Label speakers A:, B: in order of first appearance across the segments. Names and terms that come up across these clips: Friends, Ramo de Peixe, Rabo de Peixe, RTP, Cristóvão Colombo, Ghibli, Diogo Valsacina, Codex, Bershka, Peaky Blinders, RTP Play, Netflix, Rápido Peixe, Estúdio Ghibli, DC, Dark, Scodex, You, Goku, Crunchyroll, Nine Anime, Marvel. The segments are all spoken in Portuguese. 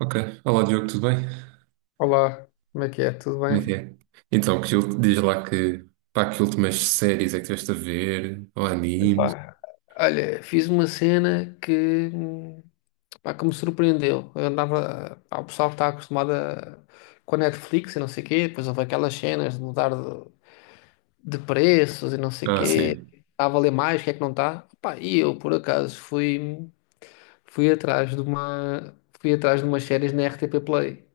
A: Ok. Olá, Diogo, tudo bem?
B: Olá, como é que é? Tudo
A: Como é que
B: bem?
A: é? Então, diz lá que, pá, que últimas séries é que estiveste a ver? Ou animes?
B: Epá, olha, fiz uma cena que, pá, que me surpreendeu. Eu andava. Pá, o pessoal está acostumado a- com a Netflix e não sei o quê, depois houve aquelas cenas de mudar de preços e não sei o
A: Ah,
B: quê.
A: sim.
B: Está a valer mais, o que é que não está? Pá, e eu, por acaso, fui atrás de uma, fui atrás de umas séries na RTP Play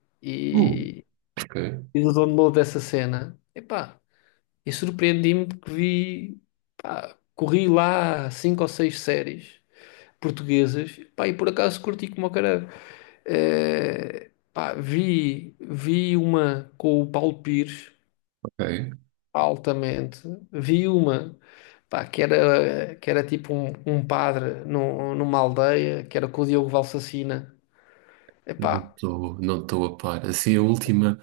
A: Uh,
B: e
A: ok,
B: fiz o download dessa cena. Epá. E surpreendi-me porque vi, pá, corri lá cinco ou seis séries portuguesas, pá, e por acaso curti como o caralho. Pá, vi uma com o Paulo Pires,
A: ok.
B: altamente, vi uma, pá, que era tipo um, um padre num- numa aldeia, que era com o Diogo Valsacina.
A: Não
B: Epá,
A: estou não estou a par. Assim, a última.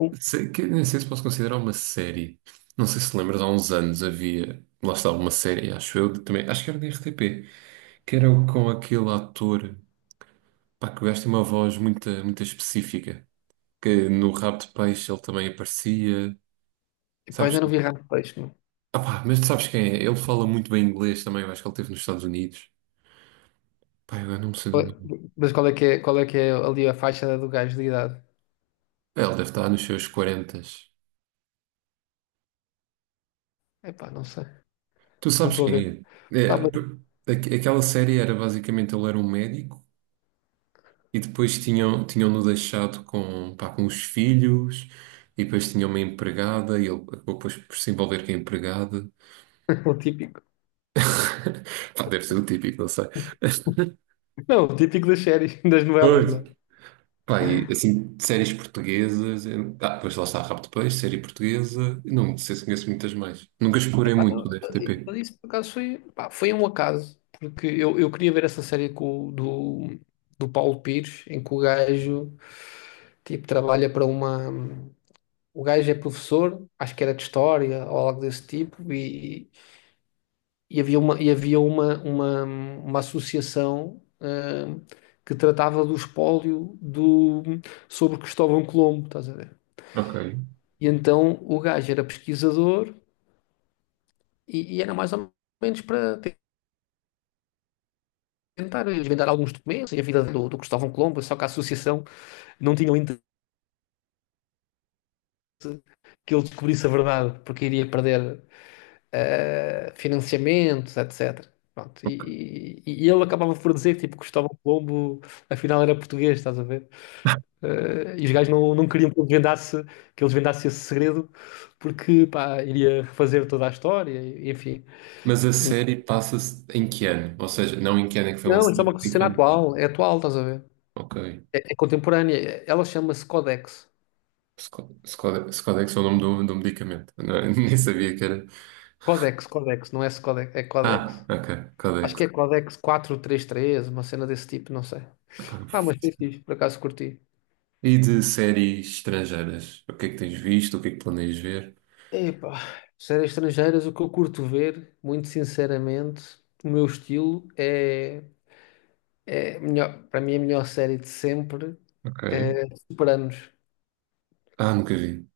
B: uh,
A: Que, nem sei se posso considerar uma série. Não sei se lembras, há uns anos havia. Lá estava uma série, acho eu, também. Acho que era da RTP. Que era com aquele ator. Pá, que o gajo tem uma voz muito, muito específica. Que no Rabo de Peixe ele também aparecia.
B: epá,
A: Sabes?
B: ainda não vi Ramo de Peixe, meu.
A: Ah, pá, mas tu sabes quem é? Ele fala muito bem inglês também, eu acho que ele esteve nos Estados Unidos. Pá, eu não sei do
B: Qual- é,
A: nome.
B: mas qual é que é, qual é que é ali a faixa do gajo de idade?
A: É, ele deve estar nos seus 40.
B: Epá, não sei,
A: Tu
B: não
A: sabes
B: estou a ver.
A: quem é?
B: Pá,
A: É,
B: mas
A: aquela série era basicamente ele era um médico e depois tinham-no deixado com, pá, com os filhos e depois tinha uma empregada e ele acabou depois por se envolver com a empregada.
B: o típico.
A: Pá, deve ser o típico, não sei.
B: Não, o típico das séries, das novelas,
A: Pois.
B: né?
A: Pá, e, assim, de séries portuguesas. Ah, depois lá está Rápido Peixe, série portuguesa. Não sei se conheço muitas mais. Nunca explorei
B: Epá,
A: muito
B: não,
A: o da RTP.
B: mas isso por acaso foi, pá, foi um acaso, porque eu queria ver essa série com, o- do, do Paulo Pires, em que o gajo tipo, trabalha para uma. O gajo é professor, acho que era de história ou algo desse tipo, e havia uma associação que tratava do espólio do, sobre Cristóvão Colombo, estás a ver?
A: Ok.
B: E então o gajo era pesquisador. E era mais ou menos para te- tentar desvendar alguns documentos e a vida do, do Cristóvão Colombo, só que a associação não tinha o interesse que ele descobrisse a verdade, porque iria perder financiamentos, etc. Pronto, e ele acabava por dizer que tipo, Cristóvão Colombo afinal era português, estás a ver? E os gajos não, não queriam que ele desvendasse esse segredo, porque pá, iria refazer toda a história, e- enfim.
A: Mas a
B: E,
A: série passa-se em que ano? Ou seja, não em que ano é que foi
B: não,
A: lançada
B: isso é uma
A: mas em que
B: cena
A: ano?
B: atual, é atual, estás a ver?
A: Ok.
B: É, é contemporânea, ela chama-se Codex.
A: Scodex é o nome do medicamento. Nem sabia que era.
B: Codex, Codex, não é esse Codex, é
A: Ah,
B: Codex.
A: ok.
B: Acho que
A: Codex.
B: é Codex 433, uma cena desse tipo, não sei.
A: Epá.
B: Ah, mas foi fixe, por acaso curti.
A: E de séries estrangeiras? O que é que tens visto? O que é que planeias ver?
B: Epá, séries estrangeiras, o que eu curto ver, muito sinceramente, o meu estilo é, é melhor, para mim é a melhor série de sempre
A: Ok.
B: é Sopranos.
A: Ah, nunca vi.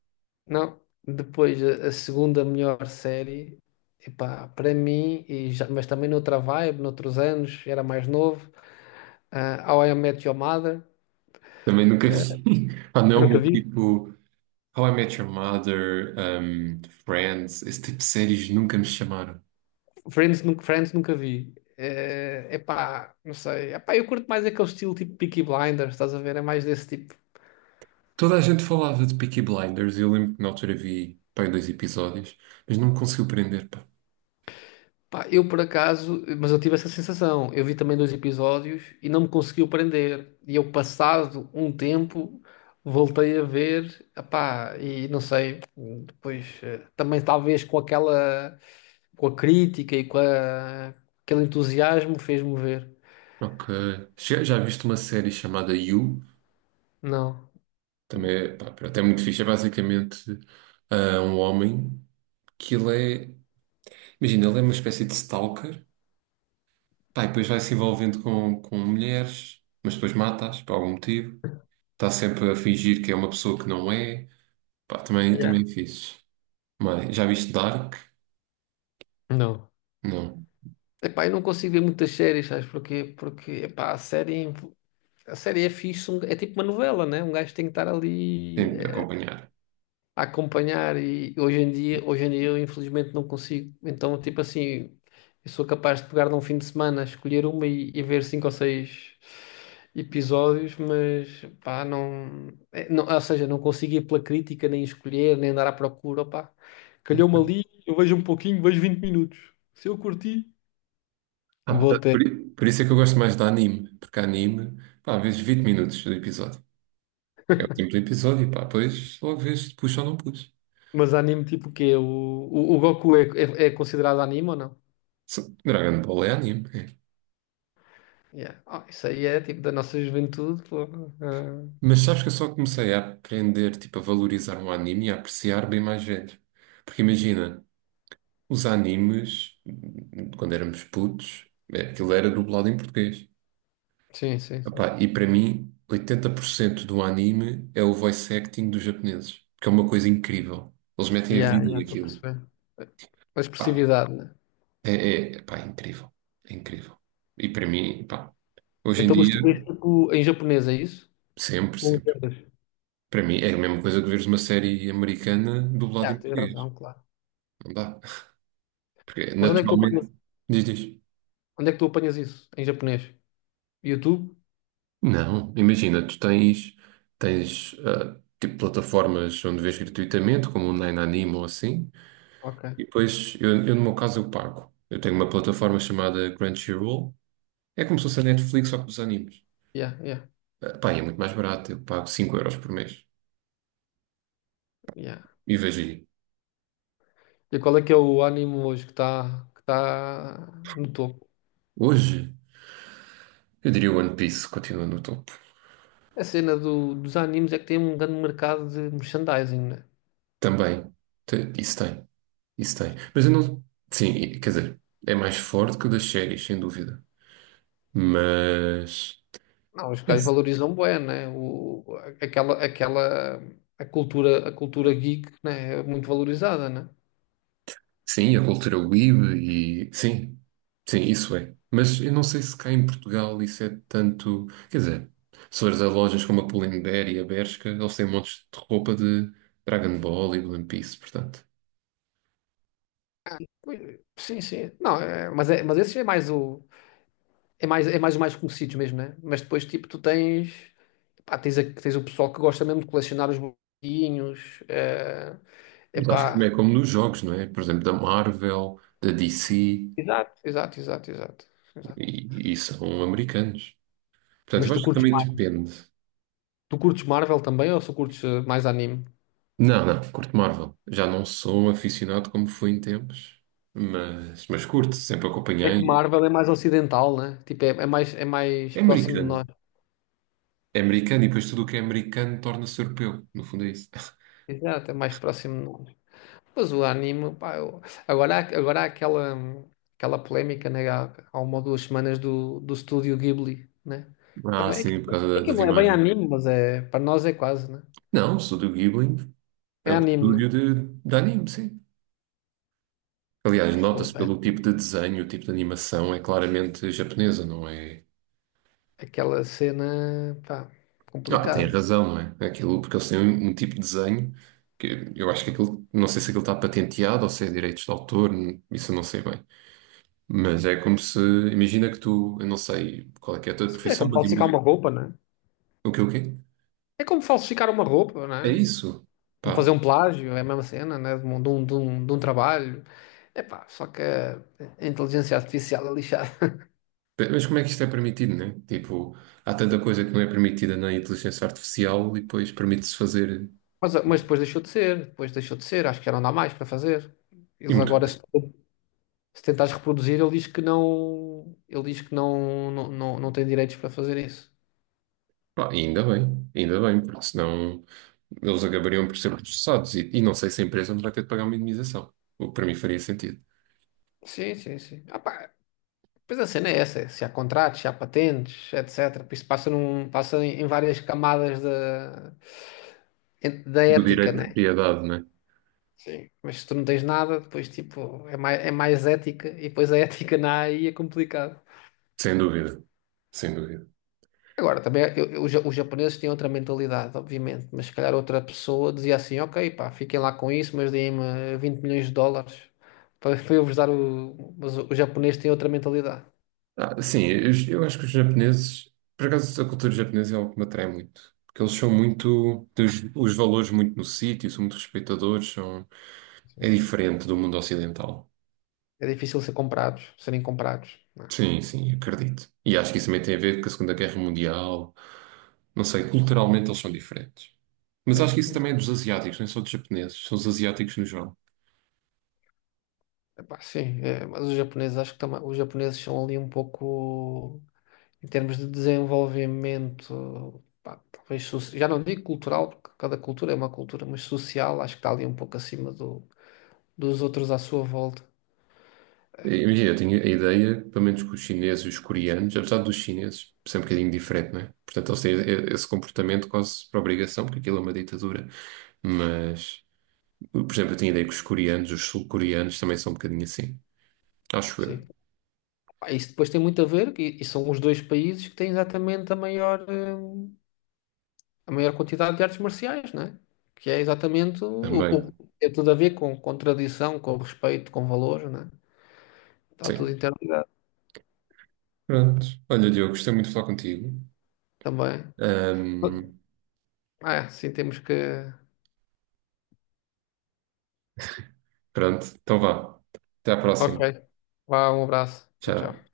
B: Não, depois a segunda melhor série, epá, para mim, e já- mas também noutra vibe, noutros anos, era mais novo, How I Met Your Mother,
A: Também nunca vi. Ah,
B: eu
A: não,
B: nunca
A: meu
B: vi.
A: tipo. How I Met Your Mother, Friends, esse tipo de séries nunca me chamaram.
B: Friends nunca vi. É pá, não sei. Epá, eu curto mais aquele estilo tipo Peaky Blinders, estás a ver? É mais desse tipo.
A: Toda a gente falava de Peaky Blinders, e eu lembro que na altura vi, pá, dois episódios, mas não me conseguiu prender, pá.
B: Pá, eu por acaso, mas eu tive essa sensação. Eu vi também dois episódios e não me conseguiu prender. E eu, passado um tempo, voltei a ver, epá, e não sei. Depois, também talvez com aquela, com a crítica e com a- aquele entusiasmo, fez-me ver.
A: Ok. Já viste uma série chamada You?
B: Não.
A: Também, é, pá, pronto, é muito fixe. É basicamente um homem que ele é. Imagina, ele é uma espécie de stalker, pá, e depois vai se envolvendo com, mulheres, mas depois mata-as por algum motivo. Está sempre a fingir que é uma pessoa que não é. Pá, também,
B: Yeah.
A: também é fixe. Mas já viste Dark?
B: Não.
A: Não.
B: Epá, eu não consigo ver muitas séries, sabes porquê? Porque, epá, a série é fixe, um- é tipo uma novela, né? Um gajo tem que estar ali
A: Tem de acompanhar.
B: a acompanhar e hoje em dia eu infelizmente não consigo. Então, tipo assim, eu sou capaz de pegar num fim de semana, escolher uma e ver cinco ou seis episódios, mas, pá, não, é, não. Ou seja, não consigo ir pela crítica, nem escolher, nem andar à procura, pá. Calhou-me ali, eu vejo um pouquinho, vejo 20 minutos. Se eu curti.
A: Ah,
B: Vou
A: portanto,
B: até,
A: por isso é que eu gosto mais de anime, porque anime, pá, às vezes 20 minutos do episódio. É o tempo do episódio, pá, depois logo vês se puxa ou não puxa.
B: mas anime tipo o quê? O Goku é, é considerado anime ou não?
A: Dragon Ball é anime. É.
B: Yeah. Ah, isso aí é tipo da nossa juventude. Pô. Ah,
A: Mas sabes que eu só comecei a aprender, tipo, a valorizar um anime e a apreciar bem mais velho. Porque imagina, os animes, quando éramos putos, é, aquilo era dublado em português.
B: sim.
A: Epá, e para mim, 80% do anime é o voice acting dos japoneses, que é uma coisa incrível. Eles metem a
B: Yeah,
A: vida
B: yeah, estou a
A: naquilo.
B: perceber. A
A: Pá,
B: expressividade, né?
A: é incrível. É incrível. E para mim, pá, hoje em
B: Então, mas
A: dia,
B: tu vês tipo em japonês, é isso?
A: sempre,
B: Não
A: sempre.
B: entendes?
A: Para mim, é a mesma coisa que veres uma série americana dublada em
B: Yeah, tens
A: português.
B: razão, claro.
A: Não dá. Porque,
B: Mas onde é que tu apanhas,
A: naturalmente, diz, diz.
B: onde é que tu apanhas isso? Em japonês? YouTube?
A: Não, imagina, tu tens, tens tipo plataformas onde vês gratuitamente, como o Nine Anime ou assim.
B: Ok.
A: E depois, eu no meu caso, eu pago. Eu tenho uma plataforma chamada Crunchyroll. É como se fosse a Netflix, só que dos animes.
B: Yeah, yeah,
A: Ah, pá, e é muito mais barato. Eu pago 5 euros por mês.
B: yeah.
A: E vejo aí.
B: E qual é que é o anime hoje que tá no topo?
A: Hoje, eu diria One Piece continua no topo.
B: A cena do- dos animes é que tem um grande mercado de merchandising, né?
A: Também. Isso tem. Isso tem. Mas eu não... Sim, quer dizer, é mais forte que o das séries, sem dúvida. Mas...
B: Não, os caras valorizam bué, né? O, aquela, a cultura geek, né? É muito valorizada, né?
A: Sim, a cultura weeb e sim, sim, isso é. Mas eu não sei se cá em Portugal isso é tanto. Quer dizer, se fores a lojas como a Pull&Bear e a Bershka, eles têm montes de roupa de Dragon Ball e de One Piece, portanto.
B: Pois, sim, sim. Não, é, mas esse é mais o, é mais o mais conhecido mesmo, né? Mas depois, tipo, pá, tens, a- tens o pessoal que gosta mesmo de colecionar os bonequinhos, é,
A: Mas acho que também é
B: epá.
A: como nos jogos, não é? Por exemplo, da Marvel, da DC
B: Exato. Exato.
A: e são americanos. Portanto,
B: Mas
A: eu acho que também depende.
B: tu curtes Marvel também ou só curtes mais anime?
A: Não, não, curto Marvel. Já não sou um aficionado como fui em tempos, mas, curto, sempre
B: É que
A: acompanhei.
B: Marvel é mais ocidental, né? Tipo, é, é mais
A: É
B: próximo de
A: americano.
B: nós.
A: É americano e depois tudo o que é americano torna-se europeu. No fundo é isso.
B: Exato, é mais próximo de nós. Mas o anime, pá, eu- agora há aquela, aquela polémica, né, há, há uma ou duas semanas do, do estúdio Ghibli, né?
A: Ah,
B: Também
A: sim, por causa
B: é que
A: das
B: não é bem
A: imagens.
B: anime, mas é, para nós é quase, né?
A: Não, o Estúdio Ghibli é
B: É
A: um
B: anime, né?
A: estúdio de anime, sim. Aliás, nota-se
B: Fogo, é
A: pelo tipo de desenho, o tipo de animação, é claramente japonesa, não é?
B: aquela cena, pá,
A: Ah, tem
B: complicado.
A: razão, não é? Aquilo, porque eles têm um tipo de desenho que eu acho que aquilo, não sei se aquilo está patenteado ou se é direitos de autor, isso eu não sei bem. Mas é como se, imagina que tu, eu não sei qual é que é a tua
B: Sim, é
A: profissão,
B: como
A: mas
B: falsificar uma
A: imagina.
B: roupa, né?
A: O quê, o quê?
B: É como falsificar uma roupa,
A: É
B: né?
A: isso.
B: Como
A: Pá,
B: fazer um plágio, é a mesma cena, né? De um trabalho. É pá, só que a inteligência artificial é lixada.
A: mas como é que isto é permitido, né? Tipo, há tanta coisa que não é permitida na inteligência artificial e depois permite-se fazer.
B: Mas depois deixou de ser, depois deixou de ser, acho que já não dá mais para fazer.
A: E
B: Eles
A: muito
B: agora,
A: bem.
B: se tentares reproduzir, ele diz que não, ele diz que não, não, não, não tem direitos para fazer isso.
A: Pá, e ainda bem, porque senão eles acabariam por ser processados e não sei se a empresa não vai ter de pagar uma indemnização. O que para mim faria sentido.
B: Sim, sim, sim. Ah, pá, pois a cena é essa, é se há contratos, se há patentes, etc. Isso passa, num, passa em várias camadas da, en- da
A: Do
B: ética,
A: direito de
B: né?
A: propriedade, né?
B: Sim. Mas se tu não tens nada, depois tipo, é mais ética, e depois a ética na AI é complicado.
A: Sem dúvida, sem dúvida.
B: Agora, também eu- os ja- os japoneses têm outra mentalidade, obviamente, mas se calhar outra pessoa dizia assim: ok, pá, fiquem lá com isso, mas deem-me 20 milhões de dólares para eu vos dar o. Mas os japoneses têm outra mentalidade.
A: Ah, sim, eu acho que os japoneses, por acaso a cultura japonesa é algo que me atrai muito, porque eles são muito, têm os valores muito no sítio, são muito respeitadores. É
B: Sim, sim.
A: diferente do mundo ocidental.
B: É difícil ser comprados, serem comprados. Não é?
A: Sim, sim, acredito. E acho que isso também tem a ver com a Segunda Guerra Mundial. Não sei, culturalmente eles são diferentes. Mas
B: É,
A: acho que isso
B: sim, sim.
A: também é dos asiáticos, não é só dos japoneses, são os asiáticos no geral.
B: Epá, sim, é, mas os japoneses acho que também, os japoneses são ali um pouco, em termos de desenvolvimento, pá, talvez, soci- já não digo cultural, porque cada cultura é uma cultura, mas social, acho que está ali um pouco acima do dos outros à sua volta.
A: E, imagina, eu tinha a ideia, pelo menos com os chineses e os coreanos, apesar dos chineses ser um bocadinho diferente, não é? Portanto, eles têm esse comportamento quase por obrigação, porque aquilo é uma ditadura. Mas, por exemplo, eu tinha a ideia que os coreanos, os sul-coreanos também são um bocadinho assim. Acho eu.
B: Sim. Pá, isso depois tem muito a ver, e são os dois países que têm exatamente a maior quantidade de artes marciais, não é? Que é exatamente o-
A: Também.
B: tem tudo a ver com tradição, com respeito, com valores, não é? Está tudo
A: Sim.
B: interligado
A: Pronto. Olha, Diogo, gostei muito de falar contigo.
B: também.
A: Ahm,
B: Ah, é, sim, temos que.
A: pronto, então vá. Até à próxima.
B: Ok. Vá, um abraço. Tchau,
A: Tchau.
B: tchau.